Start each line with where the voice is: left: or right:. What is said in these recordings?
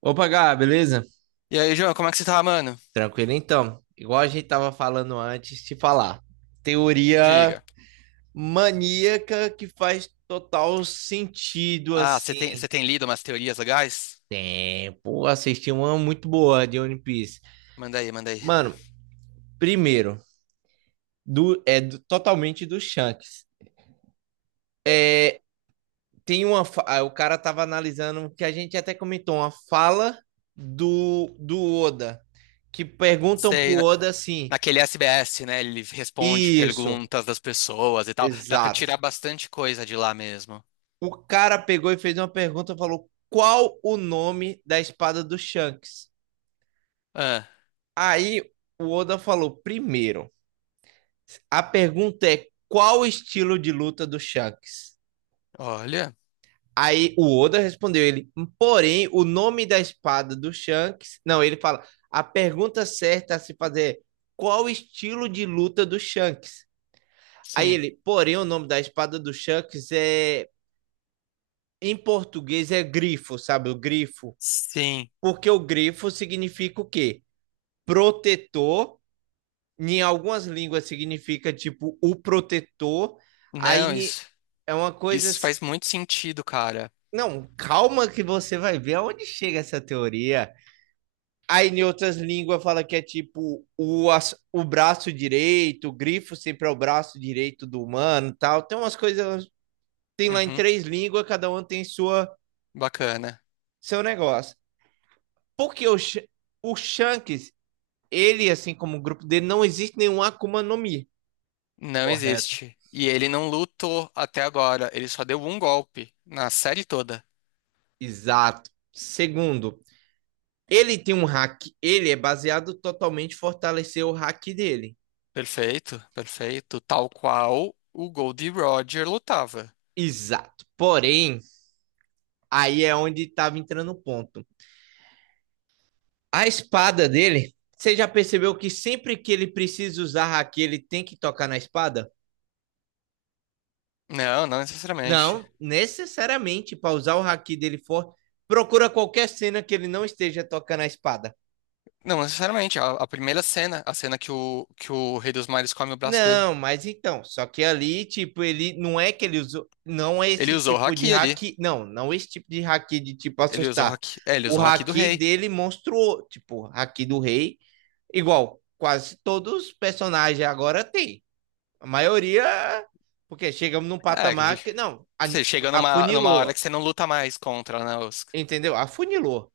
right: Opa, Gá, beleza?
left: E aí, João, como é que você tá, mano?
right: Tranquilo então. Igual a gente tava falando antes, te falar. Teoria
left: Diga.
right: maníaca que faz total sentido,
left: Ah, você tem,
right: assim.
left: você tem lido umas teorias legais?
right: É, pô, assisti uma muito boa de One Piece.
left: Manda aí, manda aí.
right: Mano, primeiro, totalmente do Shanks. Tem uma. O cara tava analisando que a gente até comentou uma fala do Oda. Que perguntam pro
left: Sei, na-
right: Oda assim:
left: Naquele SBS, né? Ele responde
right: isso.
left: perguntas das pessoas e tal. Dá pra
right: Exato.
left: tirar bastante coisa de lá mesmo.
right: O cara pegou e fez uma pergunta, falou qual o nome da espada do Shanks.
left: Ah,
right: Aí o Oda falou: primeiro, a pergunta é qual o estilo de luta do Shanks?
left: olha.
right: Aí o Oda respondeu ele, porém, o nome da espada do Shanks. Não, ele fala: a pergunta certa a se fazer é qual o estilo de luta do Shanks? Aí
left: Sim.
right: ele, porém, o nome da espada do Shanks é. Em português é grifo, sabe? O grifo.
left: Sim.
right: Porque o grifo significa o quê? Protetor, em algumas línguas significa tipo o protetor,
left: Não,
right: aí
left: isso,
right: é uma coisa
left: isso
right: assim.
left: faz muito sentido, cara.
right: Não, calma que você vai ver aonde chega essa teoria. Aí em outras línguas fala que é tipo o braço direito, o grifo sempre é o braço direito do humano, e tal. Tem umas coisas, tem lá em
left: Uhum,
right: três línguas, cada um tem sua
left: bacana.
right: seu negócio. Porque o Shanks, ele assim como o grupo dele não existe nenhum Akuma no Mi.
left: Não
right: Correto.
left: existe. E ele não lutou até agora. Ele só deu um golpe na série toda.
right: Exato. Segundo, ele tem um hack, ele é baseado totalmente em fortalecer o hack dele.
left: Perfeito, perfeito. Tal qual o Goldie Roger lutava.
right: Exato. Porém, aí é onde estava entrando o ponto. A espada dele, você já percebeu que sempre que ele precisa usar hack, ele tem que tocar na espada?
left: Não, não necessariamente.
right: Não, necessariamente para usar o hack dele forte, procura qualquer cena que ele não esteja tocando a espada.
left: Não necessariamente. A primeira cena, a cena que o Rei dos Mares come o braço dele.
right: Não, mas então, só que ali, tipo, ele não é que ele usou, não é
left: Ele
right: esse
left: usou o
right: tipo de
left: haki ali.
right: haki, não esse tipo de haki de tipo
left: Ele usou o
right: assustar.
left: haki. É, ele
right: O
left: usou o haki do
right: haki
left: rei.
right: dele monstruou, tipo, haki do rei, igual quase todos os personagens agora tem. A maioria, porque chegamos num
left: É, que
right: patamar que não, a-
left: você chega numa hora
right: afunilou,
left: que você não luta mais contra, né?
right: entendeu? Afunilou.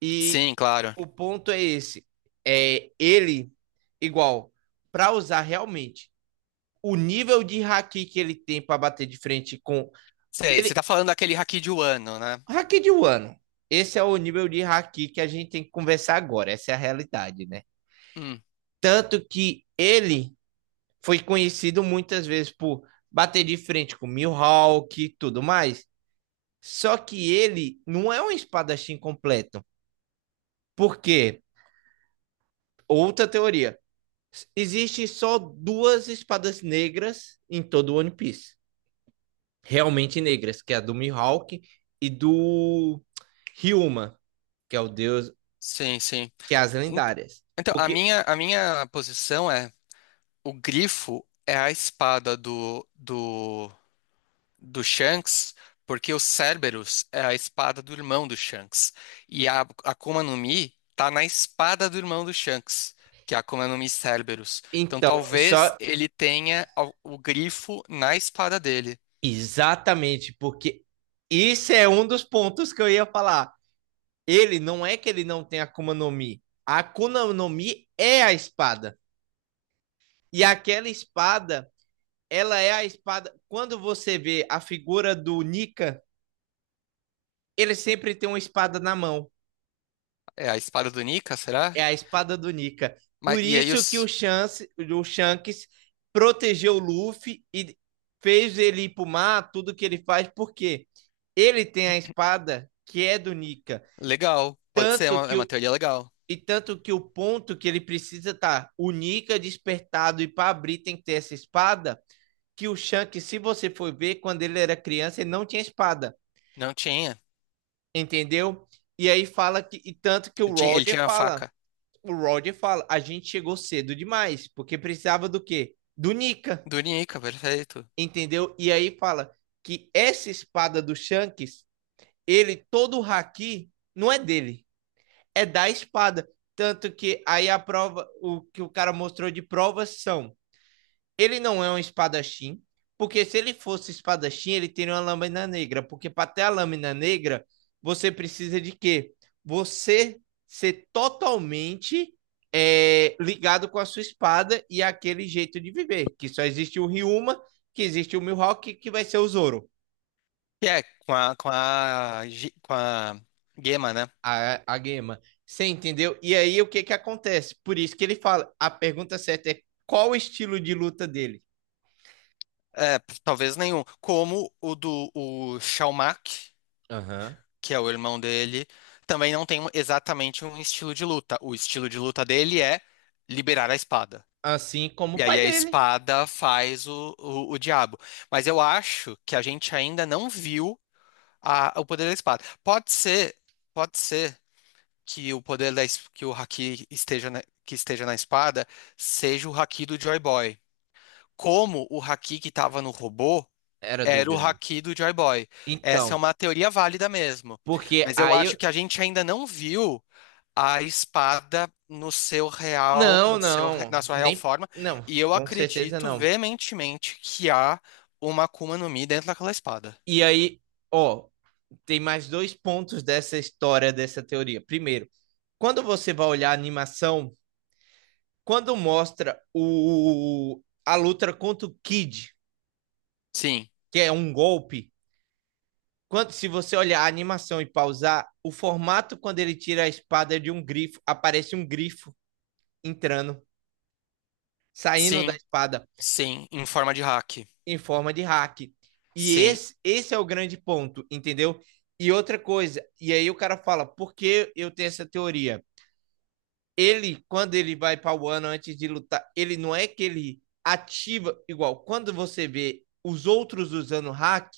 right: E
left: Sim, claro.
right: o ponto é esse, é ele igual para usar realmente o nível de haki que ele tem para bater de frente com.
left: Sei, você
right: Ele...
left: tá falando daquele haki de Wano, né?
right: haki de Wano. Esse é o nível de haki que a gente tem que conversar agora. Essa é a realidade, né?
left: Hum,
right: Tanto que ele foi conhecido muitas vezes por bater de frente com Mihawk e tudo mais. Só que ele não é um espadachim completo. Porque, outra teoria, existem só duas espadas negras em todo o One Piece. Realmente negras, que é a do Mihawk e do Ryuma, que é o deus,
left: sim, sim.
right: que é as
left: En-
right: lendárias.
left: Então,
right: Porque,
left: a minha posição é: o grifo é a espada do Shanks, porque o Cerberus é a espada do irmão do Shanks. E a Akuma no Mi tá na espada do irmão do Shanks, que é a Akuma no Mi Cerberus. Então
right: então,
left: talvez
right: só
left: ele tenha o grifo na espada dele.
right: exatamente, porque isso é um dos pontos que eu ia falar. Ele não é que ele não tem Akuma no Mi. A Akuma no Mi é a espada. E aquela espada, ela é a espada. Quando você vê a figura do Nika, ele sempre tem uma espada na mão.
left: É a espada do Nika, será?
right: É a espada do Nika.
left: Mas,
right: Por
left: e aí
right: isso que o,
left: os...
right: Chance, o Shanks protegeu o Luffy e fez ele ir pro mar, tudo que ele faz, porque ele tem a espada que é do Nika.
left: Legal, pode ser,
right: Tanto
left: é
right: que
left: uma
right: o,
left: teoria legal.
right: e tanto que o ponto que ele precisa tá o Nika despertado e para abrir tem que ter essa espada, que o Shanks, se você for ver, quando ele era criança, ele não tinha espada,
left: Não tinha.
right: entendeu? E aí fala que e tanto que o
left: Ele tinha ele
right: Roger
left: tinha a
right: fala,
left: faca
right: o Roger fala, a gente chegou cedo demais, porque precisava do quê? Do Nika,
left: do Nika, perfeito.
right: entendeu? E aí fala que essa espada do Shanks, ele, todo o haki, não é dele, é da espada. Tanto que aí a prova, o que o cara mostrou de provas são ele não é um espadachim, porque se ele fosse espadachim, ele teria uma lâmina negra. Porque para ter a lâmina negra, você precisa de quê? Você ser totalmente é, ligado com a sua espada e aquele jeito de viver. Que só existe o Ryuma, que existe o Mihawk, que vai ser o Zoro,
left: E é, com a Gema, né?
right: a Gema. Você entendeu? E aí o que, que acontece? Por isso que ele fala: a pergunta certa é qual o estilo de luta dele?
left: É, p- talvez nenhum. Como o do o Xiaomak,
right: Aham. Uhum.
left: que é o irmão dele, também não tem um- exatamente um estilo de luta. O estilo de luta dele é liberar a espada.
right: Assim como
left: E
right: o
left: aí
right: pai
left: a
right: dele
left: espada faz o diabo. Mas eu acho que a gente ainda não viu a, o poder da espada. Pode ser que o poder da, es- que o haki esteja na, que esteja na espada seja o haki do Joy Boy. Como o haki que estava no robô.
right: era do
left: Era o
right: Joey.
left: haki do Joy Boy. Essa é
right: Então,
left: uma teoria válida mesmo.
right: porque
left: Mas eu
right: aí
left: acho
right: eu...
left: que a gente ainda não viu a espada no seu real,
right: Não,
left: no seu, re-
right: não,
left: na sua real
right: nem...
left: forma.
right: Não,
left: E eu
right: com certeza
left: acredito
right: não.
left: veementemente que há uma Akuma no Mi dentro daquela espada.
right: E aí, ó, tem mais dois pontos dessa história, dessa teoria. Primeiro, quando você vai olhar a animação, quando mostra o... a luta contra o Kid,
left: Sim,
right: que é um golpe, quando se você olhar a animação e pausar, o formato quando ele tira a espada é de um grifo, aparece um grifo entrando, saindo da
left: sim,
right: espada.
left: sim, em forma de hack.
right: Em forma de hack. E
left: Sim,
right: esse é o grande ponto, entendeu? E outra coisa, e aí o cara fala, por que eu tenho essa teoria? Ele, quando ele vai para o ano antes de lutar, ele não é que ele ativa igual. Quando você vê os outros usando hack,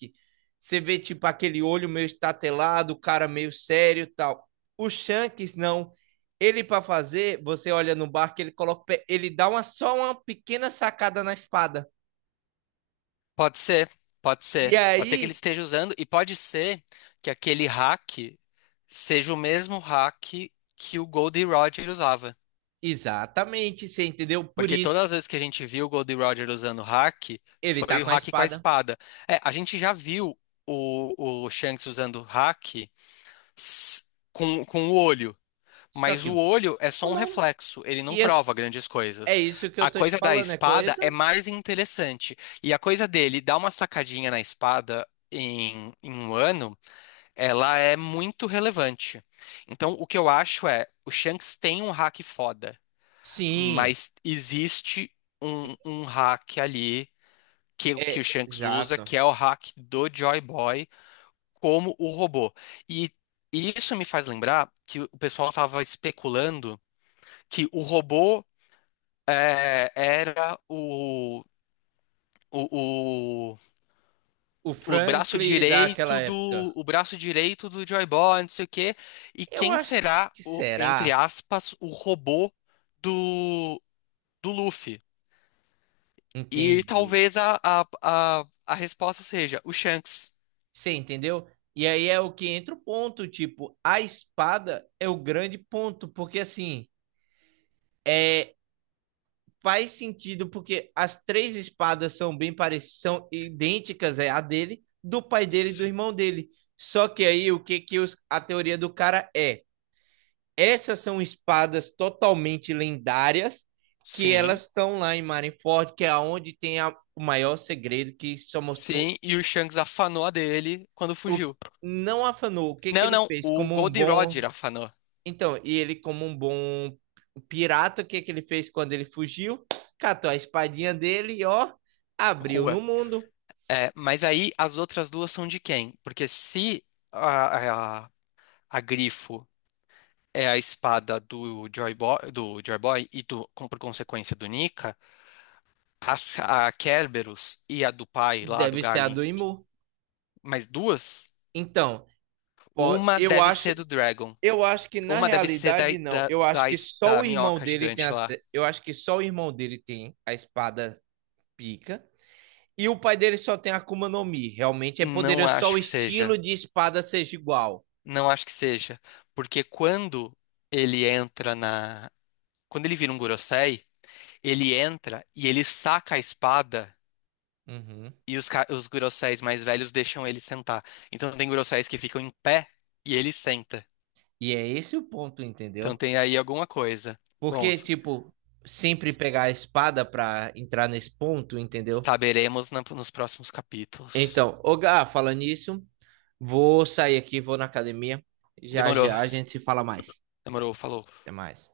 right: você vê tipo aquele olho meio estatelado, o cara meio sério e tal. O Shanks não. Ele para fazer, você olha no barco, ele coloca, o pé, ele dá uma só uma pequena sacada na espada.
left: pode ser, pode
right: E
left: ser. Pode ser que ele
right: aí
left: esteja usando, e pode ser que aquele hack seja o mesmo hack que o Goldie Roger usava.
right: exatamente, você entendeu? Por
left: Porque
right: isso
left: todas as vezes que a gente viu o Goldie Roger usando hack,
right: ele tá
left: foi o
right: com a
left: hack com a
right: espada.
left: espada. É, a gente já viu o Shanks usando hack s- com o olho.
right: Só
left: Mas o
right: que
left: olho é
right: o
left: só um
right: nome.
left: reflexo, ele não
right: E é,
left: prova grandes
right: é
left: coisas.
right: isso que eu
left: A
right: tô te
left: coisa da
right: falando, é
left: espada é
right: coisa?
left: mais interessante. E a coisa dele dar uma sacadinha na espada em, em um ano, ela é muito relevante. Então, o que eu acho é, o Shanks tem um hack foda,
right: Sim,
left: mas existe um hack ali que o
right: é
left: Shanks usa,
right: exato.
left: que é o hack do Joy Boy como o robô. E, e isso me faz lembrar que o pessoal estava especulando que o robô é, era o, o,
right: O
left: o braço
right: Franklin daquela
left: direito
right: época.
left: do o braço direito do Joy Boy, não sei o quê. E
right: Eu
left: quem
right: acho
left: será
right: que
left: o, entre
right: será,
left: aspas, o robô do, do Luffy? E
right: entende?
left: talvez a resposta seja o Shanks.
right: Você entendeu? E aí é o que entra o ponto, tipo, a espada é o grande ponto, porque assim, é faz sentido porque as três espadas são bem parecidas, são idênticas é a dele, do pai dele e do
left: S-
right: irmão dele. Só que aí o que que os, a teoria do cara é? Essas são espadas totalmente lendárias que
left: Sim,
right: elas estão lá em Marineford, que é onde tem a, o maior segredo que só mostrou
left: sim, e o Shanks afanou a dele quando
right: o
left: fugiu.
right: não afanou o que que
left: Não,
right: ele
left: não,
right: fez
left: o
right: como um
left: Gold
right: bom.
left: Roger afanou.
right: Então, e ele, como um bom pirata, o que que ele fez quando ele fugiu? Catou a espadinha dele e, ó, abriu
left: Rua.
right: no mundo.
left: É, mas aí as outras duas são de quem? Porque se a, a, a Grifo é a espada do Joy Boy e do, com- por consequência do Nika, as- a Kerberos e a do pai lá do
right: Deve ser a
left: Garlin,
right: do Imu.
left: mais duas,
right: Então, pô,
left: uma deve ser do Dragon.
right: eu acho que na
left: Uma deve ser da,
right: realidade não.
left: da,
right: Eu acho
left: da,
right: que
left: es-
right: só
left: da
right: o irmão
left: minhoca
right: dele tem
left: gigante
right: a,
left: lá.
right: se- eu acho que só o irmão dele tem a espada pica. E o pai dele só tem a Akuma no Mi. Realmente é
left: Não
right: poderoso só
left: acho
right: o
left: que
right: estilo
left: seja.
right: de espada seja igual.
left: Não acho que seja. Porque quando ele entra na. Quando ele vira um Gorosei, ele entra e ele saca a espada
right: Uhum.
left: e os, ca- os Goroseis mais velhos deixam ele sentar. Então tem Goroseis que ficam em pé e ele senta.
right: E é esse o ponto,
left: Então
right: entendeu?
left: tem aí alguma coisa. Bom,
right: Porque, tipo, sempre pegar a espada pra entrar nesse ponto, entendeu?
left: saberemos na- nos próximos capítulos.
right: Então, ô Gá, falando nisso, vou sair aqui, vou na academia. Já
left: Demorou,
right: já a gente se fala mais.
left: demorou, falou.
right: Até mais.